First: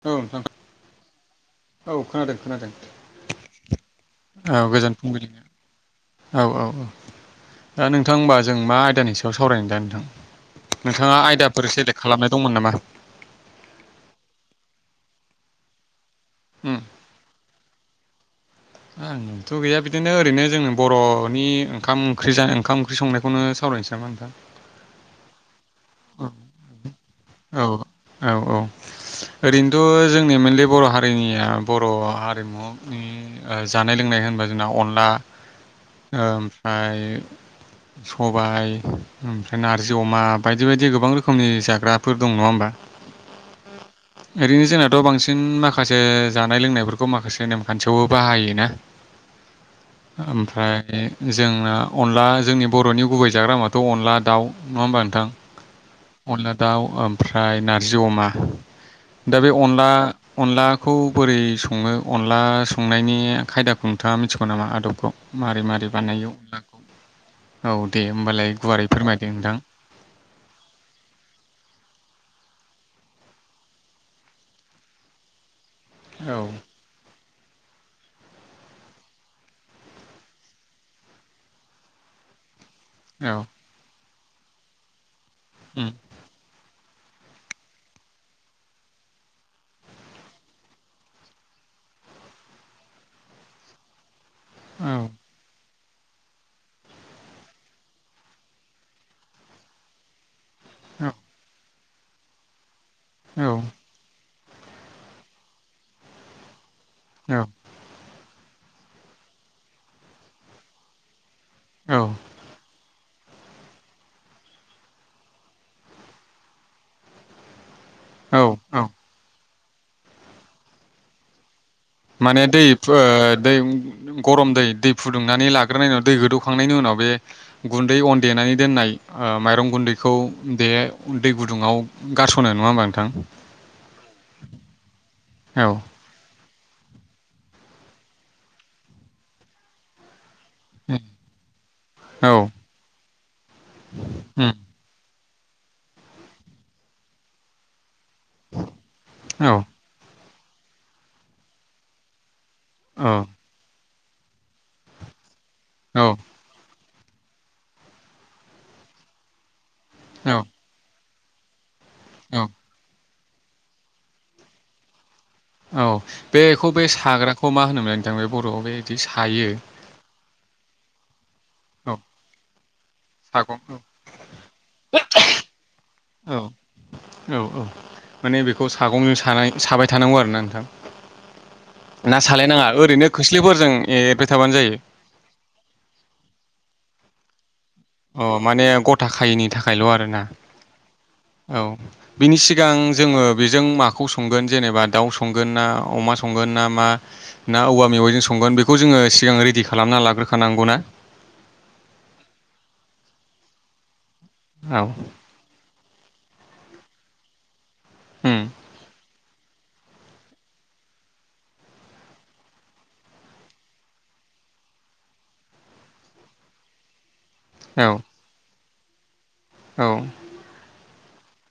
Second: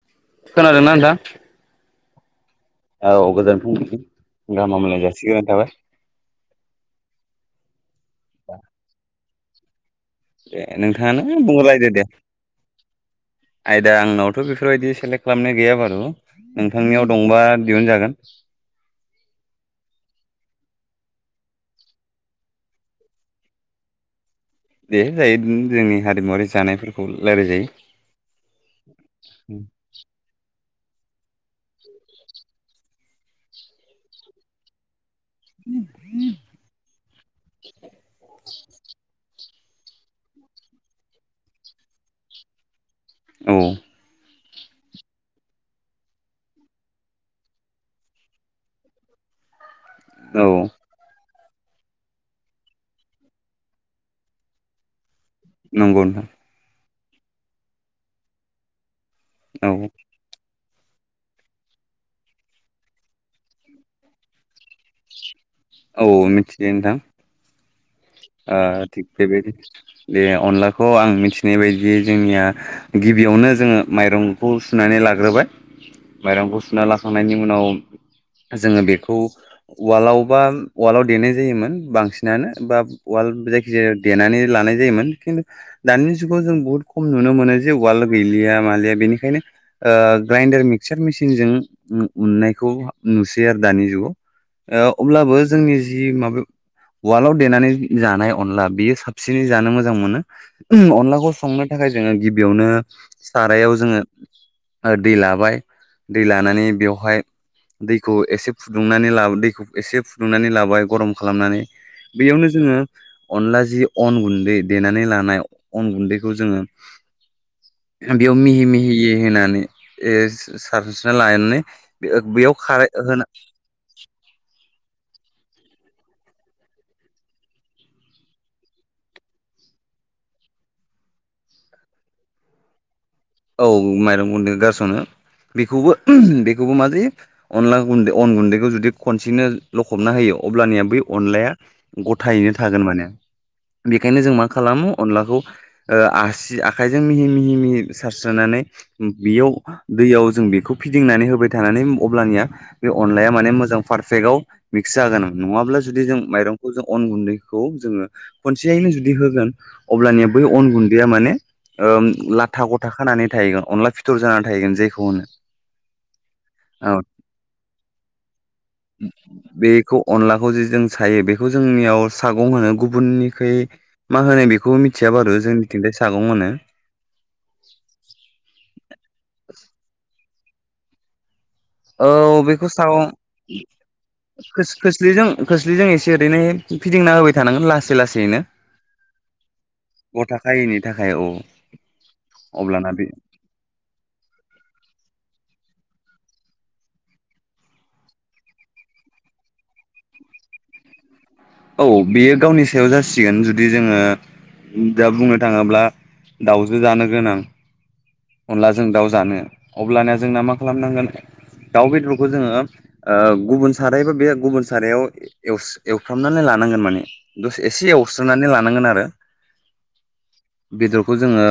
औ नोंथां खोनादों ना नोंथां औ खोनादों खोनादों औ गोजोन फुंबिलि औ गाहाम गोजोन हामलायनाय फुंबिलिनि जासिग्रोनाय थाबाय औ औ औ दा नोंथां होमबा जों मा आयदानि सायाव स सावरायनो दा नोंथां ए नोंथाङा नोंथाङानो आयदाफोर बुंहरलायदो सेलेक्ट दे खालामनाय दंमोन नामा आयदा आंनावथ' बेफोरबायदि सेलेक्ट खालामनाय गैया बारु उम नोंथांनियाव दंबा दिहुनजागोन [unintelligible] आंथ' गैया बिदिनो ओरैनो जोंनो बर'नि ओंखाम ओंख्रि जानाय ओंखाम ओंख्रि संनायखौनो सावरायनोसै नामा नोंथां दे जायो जोंनि हारिमुवारि जानायफोर औ औ औ ओरैनोथ' जोंनि मोनल बर' हारिनिया बर' हारिमुनि ओ जानाय लोंनाय होनबा जोंना अनला ओमफ्राय सबाय ओमफ्राय नारजि अमा बायदि बायदि गोबां रोखोमनि जाग्रा फोर दं नङा होमबा औ ओरैनो जोंनाथ' बांसिन माखासे जानाय लोंनायफोरखौ माखासे नेमखान्थियावबो बाहायोना औ ओमफ्राय जोंना अनला जोंनि बर'नि गुबै जाग्रामाथ' अनला दाउ नङा होमबा नोंथां नंगौ नोंथां अनला दाउ ओमफ्राय नारजि अमा दा बे औ अनला अनला खौ बोरै सङो अनला संनायनि खायदाखौ नोंथाङा मिथिगौ नामा आदबखौ मारै मारै औ बानायो मिथियो नोंथां अनलाखौ औ दे होमबालाय ओ गुवारै थिग फोरमायदो बेबायदि नोंथां दे अनलाखौ आं मिथिनाय बायदि बे जोंनिया गिबियावनो जोङो माइरंखौ सुनानै लाग्रोबाय औ माइरंखौ सुना लाखांनायनि उनाव जोङो बेखौ उवालाव बा उवालाव देनाय जायोमोन बांसिनानो बा उवाल औ जायखि जाया देनानै लानाय जायोमोन। खिन्थु उम दानिजुगाव जों बुहुत खम नुनो मोनो जे उवाल गैलिया मालिया बेनिखायनो ग्राइनडार मिक्सार मेसिनजों उननायखौ नुसै आरो दानि जुगाव। औ अब्लाबो जोंनि [unintelligible] देनानै जानाय अनला बियो साबसिनै जानो मोजां मोनो। अनलाखौ सङो थाखाय जोङो गिबियावनो औ सारायाव जोङो दै लाबाय दै लानानै बेयाव [unintelligible] दैखौ एसे फुदुंनानै ला दैखौ एसे फुदुंनानै लाबाय गरम खालामनानै औ उम अनला जि अन गुन्दै देनानै लानाय अन गुन्दैखौ जोङो बेयाव औ मिहि औ मिहि होनानै एसे सारस्रिना लानानै माने बेयाव खारै होना दै-दै गरम दै-दै फुदुंनानै लाग्रोनाय उनाव दै गोदौखांनायनि उनाव बे गुन्दै अन देनानै दोननाय माइरं गुन्दैखौ बे दै गुदुङाव गारस'नो नङा होमबा नोंथां। औ माइरं गुन्दै गारस'नो औ बेखौबो बेखौबो मा जायो अनला गुन्दै अन गुन्दैखौ जुदि खनसेनो लखबना होयो अब्लानिया बै अनलाया औ गथायैनो थागोन माने। बेखायनो जों मा उम खालामो अनलाखौ ओ आसि आखायजों मिहि मिहि मिहि सारस्रोनानै औ बेयाव दैयाव जों बेखौ फिदिंनानै होबाय थानानै अब्लानिया बे अनलाया माने मोजां पारफेक्टआव मिक्स जागोन। नङाब्ला जुदि जों माइरंखौ जों अन गुन्दैखौ जोङो खनसेयैनो जुदि होगोन अब्लानिया औ बै अन गुन दैया माने ओम ला औ गथा खानानै थाहैगोन अनला फिथर जानानै थाहैगोन जायखौ होनो। औ बेखौ बे औ साग्राखौ मा होनोमोन नोंथां बे बर'आव बेबायदि सायो। बेखौ अनलाखौ जे जों सायो बे औ जोंनियाव सागं होनो गुबुननिखै सागं मा होनाय बेखौ मिथिया बारु जोंथिंजाय सा सागं औ होनो औ माने बेखौ सागंजों सानाय साबाय थानांगौ आरोना [inaudible] औ सालायनाङा बेखौ ओरैनो सागं खोस्लिफोरजों एरबाय थाबानो जायो खो-खोस्लि खोस्लिजों एसे ओरैनो बिदिंना होबाय थांगोन लास अ माने गथा खायिनि थाखायल' आरोना गथा खायैनि थाखाय औ बिनि सिगां अब्लाना बे जोङो बेजों माखौ संगोन जेनेबा दाउ संगोन ना अमा संगोन ना मा ना औवा मेगाइजों संगोन बेखौ जोङो सिगां रेडि खालामना लाग्रोखानांगौ ना औ बेयो गावनि सायाव जासिगोन जुदि जोङो औ दा बुंनो थाङोब्ला दाउजो जानो गोनां उम अनला जों दाउ जानो अब्लानया जोंना मा खालामनांगोन दाउ बेदरखौ जोङो ओ गुबुन साराय बा बे गुबुन सारायाव एवस-एवफ्रामनानै लानांगोन माने दसे औ एसे एवस्रोननानै लानांगोन आ रो औ बेदरखौ जोङो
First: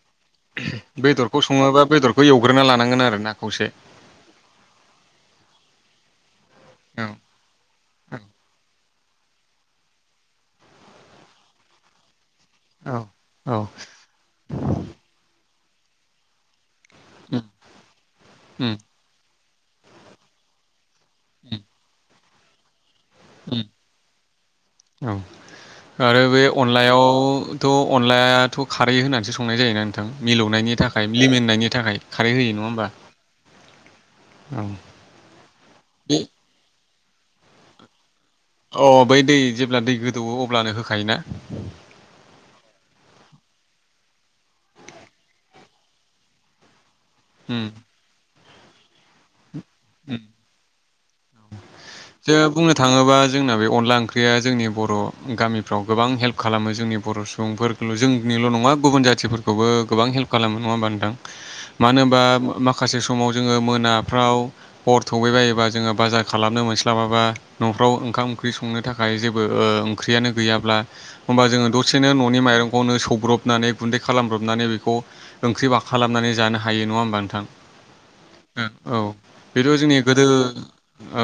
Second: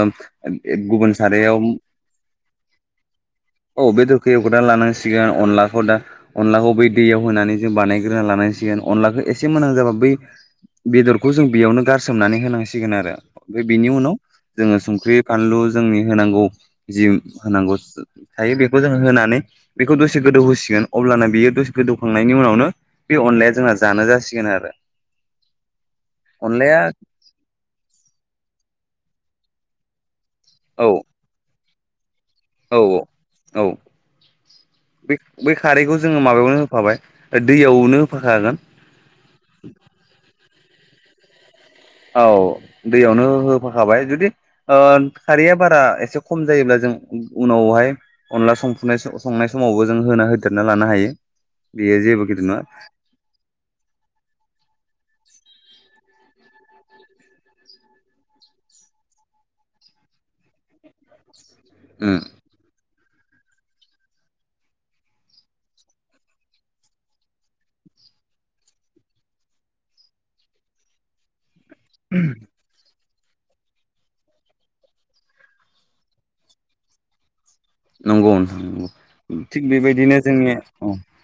गुबुन सा बेदरखौ रायाव सङोबा बेदरखौ एवग्रोना लानांगोन आरो ना खौसे औ बेदखौ एवग्रोनानै लानांसिगोन अनला दा अनलाखौ बै औ दैयाव होनानै जों बानायग्रोना लानांसिगोन अनलाखौ ए से मोनहां जाबा बै बेदरखौ जों बेयावनो गारसोमनानै होनांसिगोन औ आरो औ बिनि उनाव संख्रि बानलु जोंनि नांगौ जि होनांगौ थायो उम बेखौ जों होनानै बेखौ दसे गोदौ होसिगोन अब्लाना बेयो उम गोस गोदोवखां खांनायनि उनावनो बे अनलाया जोंना जानो जासिगोन आरो औ आरो बे अनलाया अनलायावथ' अनलायाथ' खारै होननानैसो संनाय जोयो ना नोंथां मिलौनायनि औ थाखाय लेमेननायनि थाखाय खारै होयो नङा औ होमबा औ औ औ बे बे खारैखौ बे जोङो माबायावनो होफाबाय दैयावनो होफाखागोन अ बै दै जेब्ला दै गोदौवो अ अब्लानो होखायोना औ दैयावनो होफाखाबाय जुदि खारैया बारा एसे खम जायोब्ला जों उनावहाय अनला संफुनाय संनाय समावबो जों होना होदेरना लानो हायो बेयो जेबो जों गिदिर नङा बुंनो थाङोबा जोंना बे अनला ओंख्रिया जोंनि बर' गामिफ्राव गोबां हेल्प हेल्प खालामो जोंनि बर' सुबुंफोरखौल' जोंनिल' नङा गुबुन जाथिफोरखौबो गोबां हेल्प खालामो नङा होमबा नोंथां मानो उम होनबा [unintelligible] माखासे समाव जोङो मोना फ्राव अर थैबायोबा जोङो बाजार खालामनो मोनस्लाबाबा न'फ्राव ओंखाम ओंख्रि संनो थाखाय जेबो ओंख्रियानो गैयाब्ला होमबा जोङो दसेनो न'नि माइरंखौनो सौ संब्रबनानै गुन्दै खालामब्रबनानै बेखौ ओंख्रि खालामनानै जानो हायो नङा होमबा नोंथां नंगौ ओं नोंथां औ नंगौ थिग बेथ' जोंनि बेबायदिनो गोदो औ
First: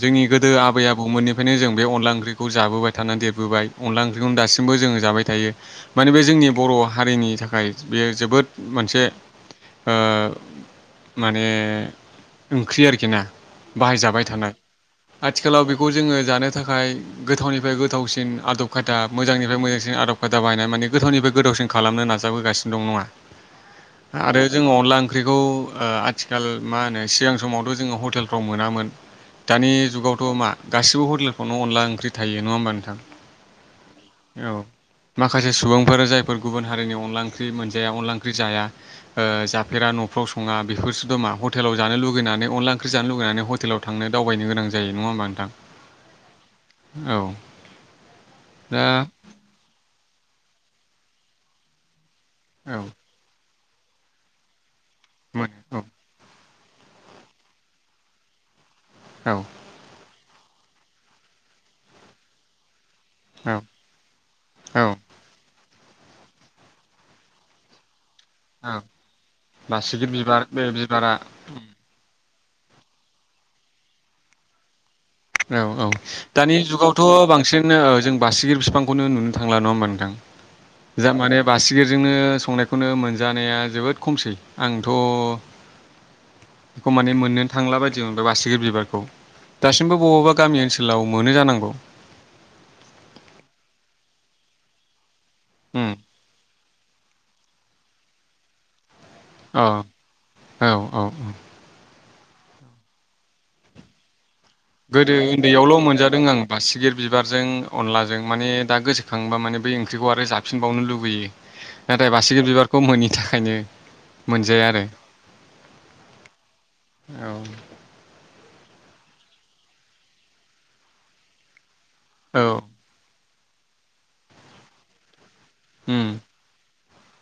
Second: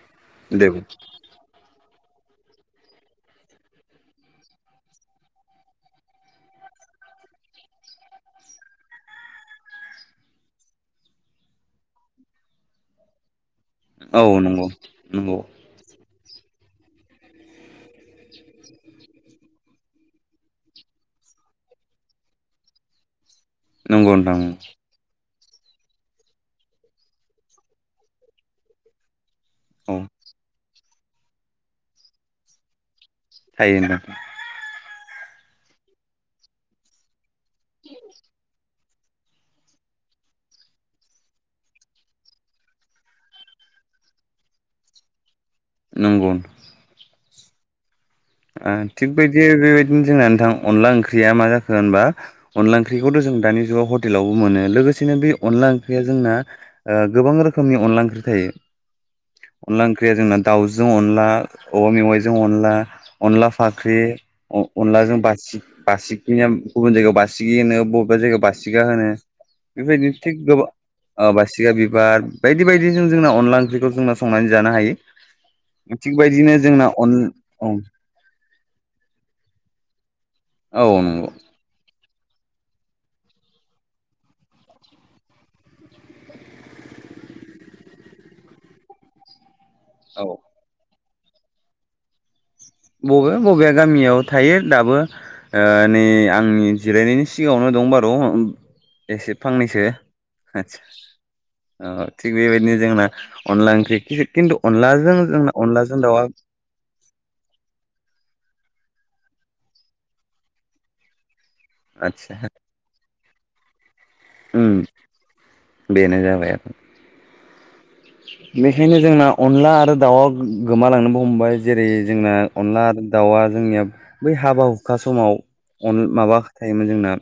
जोंनि गोदो दे आबै आबौमोननिफ्रायनो जों बे अनला ओंख्रिखौ जाबोबाय थानानै देरबोबाय अनला ओंख्रिखौनो दासिमबो जोङो जाबाय थायो माने बे जोंनि बर' हारिनि थाखाय बेयो जोबोद मोनसे माने ओंख्रि आरोखि ना बाहायजाबाय औ थानाय नंगौ नंगौ आथिखालाव बेखौ जोङो जानो थाखाय गोथावनिफ्राय गोथावसिन आदब खायदा मोजांनिफ्राय मोजांसिन आदब खायदा बाहायनाय माने गोथावनिफ्राय गोथावसिन खालामनो नाजाबोगासिनो दं नङा नंगौ नोंथां आरो जोंङो अनला ओंख्रि औ आथिखाल मा होनो सिगां समावथ' जोङो हटेलफ्राव मोनामोन दानि औ जुगावथ' मा गासिबो हटेलफ्रावनो अनला ओंख्रि थायो नङा होमबा नोंथां थायो औ माखासे सुबुंफोर जायफोर गुबुन हारिनि अनला ओंख्रि ओंख्रि मोनजाया अनला ओंख्रि जाया जाफेरा न'फ्राव सङा बेफोरसो [unintelligible] हटेलाव जानो लुबैनानै अनला ओंख्रि जानो लुगैनानै हटेलाव थांनो दावबायनो गोनां जायो नङा होमबा नोंथां नंगौ औ दा थिग बायदि बेबायदिनो जोंना नोंथां अनला ओंख्रि ओंख्रिया मा जाखो होनबा अनला औ ओंख्रिखौथ' जों दानि हटेलावबो मोनो- बे मोनो अनला औ ओंख्रिया जोंना- गोबां रोखोमनि अनला ओंख्रि थायो। अनला ओंख्रिया जोंना- दाउजों अनला औवा मेवाइजों अनला- अनला औ फाख्रि औ अनलाजों बासि- बासिखि गुबुन जायगायाव बासिगि- बबेबा जायगायाव औ बासिगा होनो बासिगिर बेबायदिनो थिग बिबार बे बिबारा गोबां बासिगा बिबार- बायदि बायदि जों जोंना अनला ओंख्रिखौ जोंना संनानै जानो हायो। औ औ थिग दानि बायदिनो जोंना अन जुगावथ' बांसिन औ जों बासिगि बिफांखौ नुनो थांला नङा होनबा नोंथां। औ जा नंगौ माने बासिगि- [inaudible] संनायखौनो मोनजानाया जोबोत खमसै आंथ' मोननो थांला बादि मोनो बासिगि बिबार बबेबा औ बबेबा गामि ओनसोलाव मोनो जानांगौ बबे बबे गामियाव थायो दाबो। उम नै आंनि जिरायनायनि- सिगाङावनो दं बारु- एसे अ फांनैसो [inaudible] औ औ थिग बेबायदिनो जोंना अनला ओंख्रि खिन्थु अनलाजों गोदो जोंना उन्दैयावल' अनलाजों मोनजादों दाउआ आं बासिगिर बिबारजों अनलाजों माने दा गोसोखांबा माने बै ओंख्रिखौ आरो जाफिनबावनो लुबैयो। नाथाय बासगि बिबारखौ मोनि थाखायनो- मोनजाया ओम आरो बेनो जाबाय- औ बेखायनो जोंना अनला आरो दाउआ गोमालांनोबो हमबाय। जेरै जोंना औ अनला दाउआ जोंनिया बै हाबा हुखा समाव उम अनला माबा [inaudible] जोंना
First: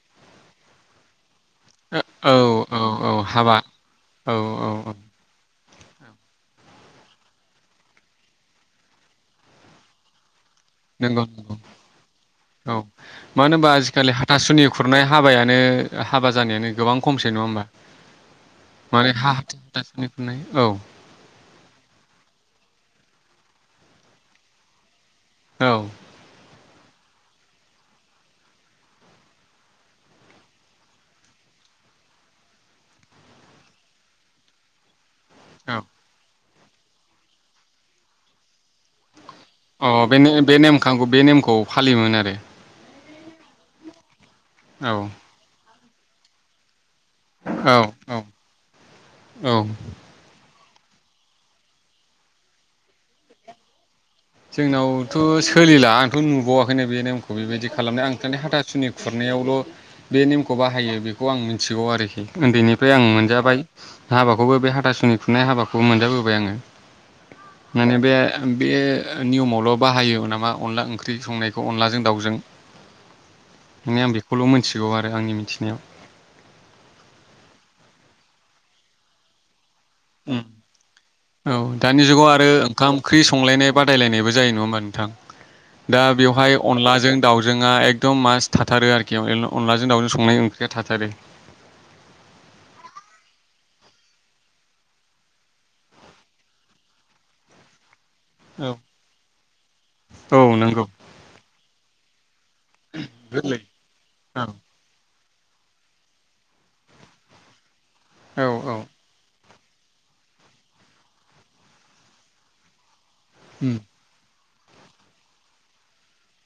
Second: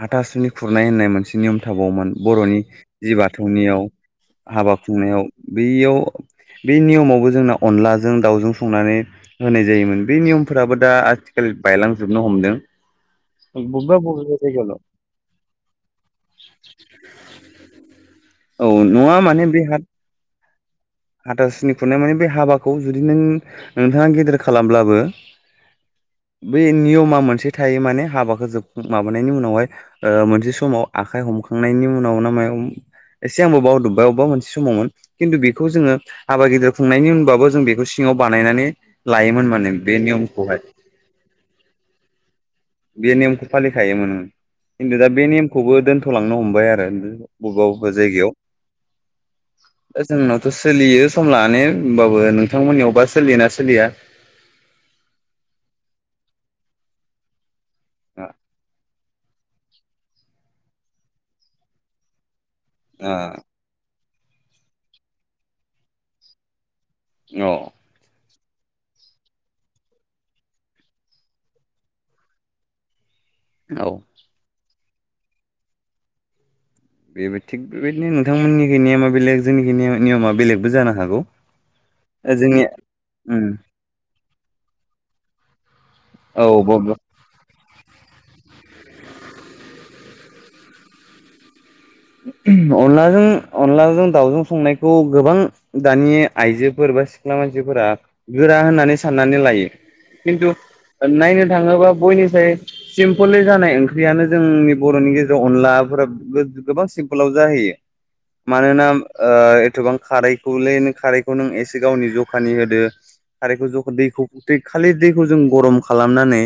हाथासुनि खुरनाय होननाय मोनसे नियम थाबावोमोन ओ बर'नि औ औ औ जि हाबा बाथौनियाव औ औ हाबा औ खुंनायाव बेयाव बे नियमावबो जोंना अनलाजों दाउजों संनानै होनाय जायोमोन बे नियम फोराबो दा नंगौ आथिखालाव नंगौ बायलांजोबनो हमदों। औ मानो होनोमबा बबेबा आजिखालि बबेबा हाथासुनि जायगायावल' खुरनाय हाबायानो हाबा जानायानो गोबां खमसै नङा होमबा औ माने नङा [inaudible] बे हा हाथासुनि खुरनाय औ। हाथासुनि खुरनाय माने बे हाबाखौ जुदि नों नोंथाङा गेदिर खालामब्लाबो। औ बे नियमा मोनसे थायो माने हाबा जोब माबानायनि उनावहाय ओ मोनसे समाव आखाइ हमखांनायनि उनाव ना मायाव एसे आं बावदबबाय अबेबा मोनसे समावमोन। खिन्थु बेखौ औ जोङो हाबा गिदिर खुंनायनि उनबाबो जों बेखौ सिङाव बानायनानै लायोमोन माने अ बे बे नियमखौहाय नेख बे नेमखौ फालियोमोन आरो बे नेयमखौ फालिखायोमोन ओं औ खिन्थु दा बे नेमखौबो दोन थ' लांनो हमबाय आरो। बबेबा औ बबेबा औ जायगायाव औ दा जोंना सोलियो सम लानानै होमबाबो नोंथांमोननियावबा सोलियोना सोलिया जोंनावथ' सोलिला आंथ' नुबावाखैनो बे नेमखौ बेबायदि खालामनाय ओ आं हाथासुनि खुरनायावल' बे नेमखौ बाहायो बेखौ आं मिथिगौ आरोखि। उन्दैनिफ्राय आं मोनजाबाय हाबाखौबो बे हाथासुनि खुरनाय हाबाखौ मोनजाबोबाय आङो। औ माने बे ओ बे नियमावल' बाहायो नामा अनला ओंख्रि संनायखौ अनलाजों दाउजों। औ मे बेखौल' मिथिग गौ आरो आंनि मिथिनायाव। बेबो थिग बेबायदिनो नोंथांमोननि नेमा बेलेग जोंनि उम औ दानि जुगाव आरो जोंनि ओंखाम ओंख्रि उम संलायनाय बादायलायनाय जायो नङा होमबा नोंथां दा औ बेवहाय अनलाजों दाउजोंआ दम मास थाथारो आरोखि अनलाजों दाउजों संनाय ओंख्रिया थाथारो। अनलाजों अनलाजों दावजों संनायखौ गोबां दानि आइजोफोर बा सिख्ला मानसिफोरा गोरा होननानै साननानै लायो औ खिन्थु नंगौ नायनो थाङोबा बयनिसाय सिम्पोल जानाय ओंख्रियानो जोंनि बर'नि गेजे अनलाफोरा गोबां सिम्पोलाव जाहैयो। औ औ मानोना ओ गोबां खारैखौलै नों खारैखौ नों एसे गावनि जखानि होदो। आरो एलखौ उम जखौ दैखौ गथै खालि दैखौ जों गरम खालामनानै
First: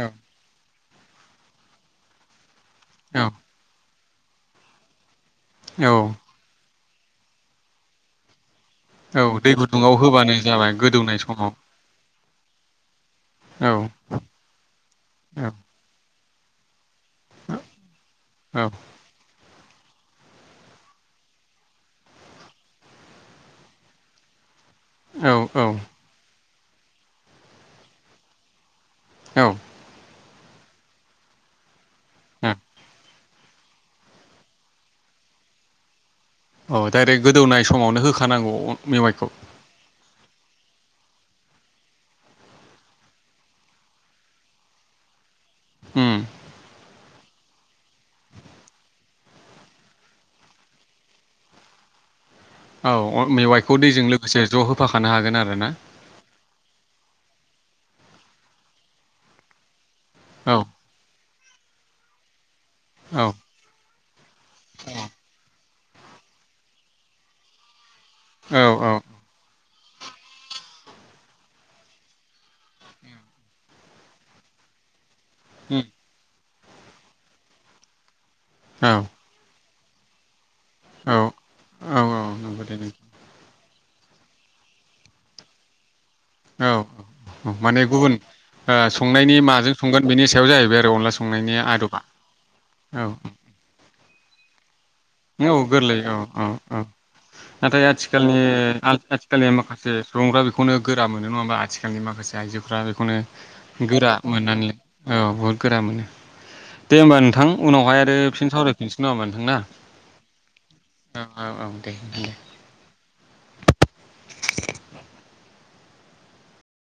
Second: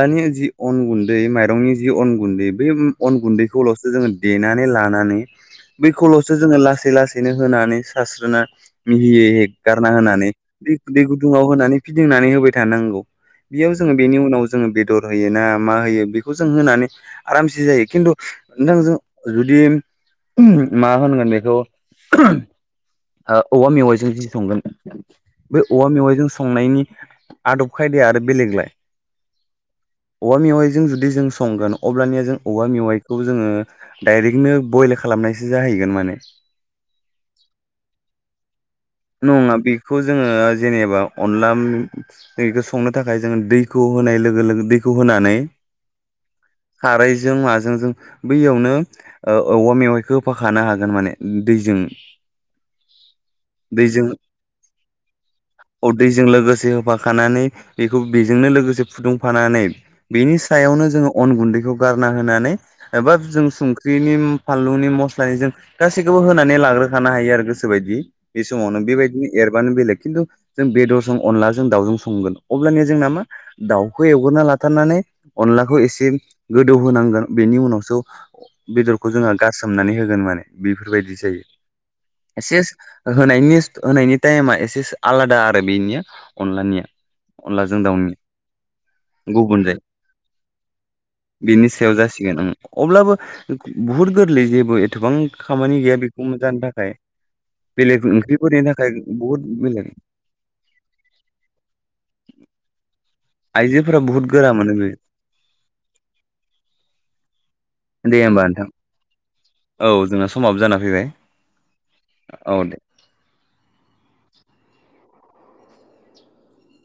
औ जि अन गुन्दै माइरंनि जि अन गुन्दै बे अन गुन्दैखौल'सो जोंङो देनानै लानानै औ बेखौल'सो जोंङो लासै लासै लासैनो होनानै सास्रोनानै मिहि औ दै हेगारना गुदुङाव होनानै होबानो जाबाय बे दै गोदौनाय गुदुङाव समाव होनानै फिदिंनानै होबाय थानांगौ औ बेयाव जोंङो बेनि उनाव जोङो बेदर होयो ना औ मा होयो बेखौ खौ जों होनानै आरामसे जायो खिन्थु नोंथां जों जुदि मा होनगोन बेखौ औवा ओ मेवाइजों जुदि संगोन औ बेै औ औवा मेवाइजों संनायनि आदब खायदाया आरो बेलेगलाय औ औवा मेवाइजों जुदि जों संगोन अब्लानिया जों औ औवा मेवाइखौ जोंङो डाइरेक्टनो बयल खालामनायसो जाहैगोन माने औ डायरेक्ट गोदौनाय समावनो होखानांगौ मेवाइखौ नङा बेखौ जोङो जेनेबा अनलाखौ संनो थाखाय जोंङो दैखौ होनाय लोगो लोगो दैखौ होनानै ओम खारैजों माजों बैयावनो औवा मेवाइखौ होफाखानो हागोन माने दैजों औ मेवाइखौ दैजों लोगोसे ज' होफाखानो हागोन आरो ना खानानै बेखौ बेजोंनो लोगोसे फुदुंफानानै बेनि औ सायावनो जोंङो अन गुन्दै खौ गारना होनानै एबा औ जों संख्रिनि फानलुनि मस्लानि जों गासैखौबो होनानै लाग्रोखानो हायो आरो गोसो बायदि बे औ समावनो औ बेबायदिनो एरबानो बेलेग खिन्थु जों बेदरजों अनलाजों दाउजों संगोन अब्लानिया जोंना मा दाउखौ एवगोरना लाथारनानै अनलाखौ उम एसे गोदौ होनांगोन बेनि उनावसो औ बेदरखौ जोंङो गासै सोमनानै होगोन माने बेफोरबायदि औ जायो औ एसे नंगौ दे होनायनि होनायनि टाइमा एसे आलादा आरो बेनिया औ अनलानिया औ औ अनलाजों माने गुबुन दाउनिया संनायनि गुबुन माजों जायो संगोन बेनि सायाव जाहैबाय आरो अनला संनायनि बेनि आदबा औ औ भट गलै जेबो एथबां औ खामानि गोरलै गैया औ बेखौ औ जानो औ थाखाय नाथाय बेलेग आथिखालनि ओंख्रिफोरनि थाखाय बुहुत आथिखालनि माखासे बेलेग सुबुंफ्रा बेखौनो गोरा मोनो नङा होमबा आथिखालनि माखासे आइजोफ्रा बेखौनो आइजोफोरा गोरा बुहुत मोनो मोननानैलाय बे औ बहुद गोरा मोनो दे होमबा नोंथां उनावहाय आरो दे होमबा फिन नोंथां सावरायफिनसै न [inaudible] औ जोंना समाबो जाना फैबाय औ औ औ दे औ दे [inaudible]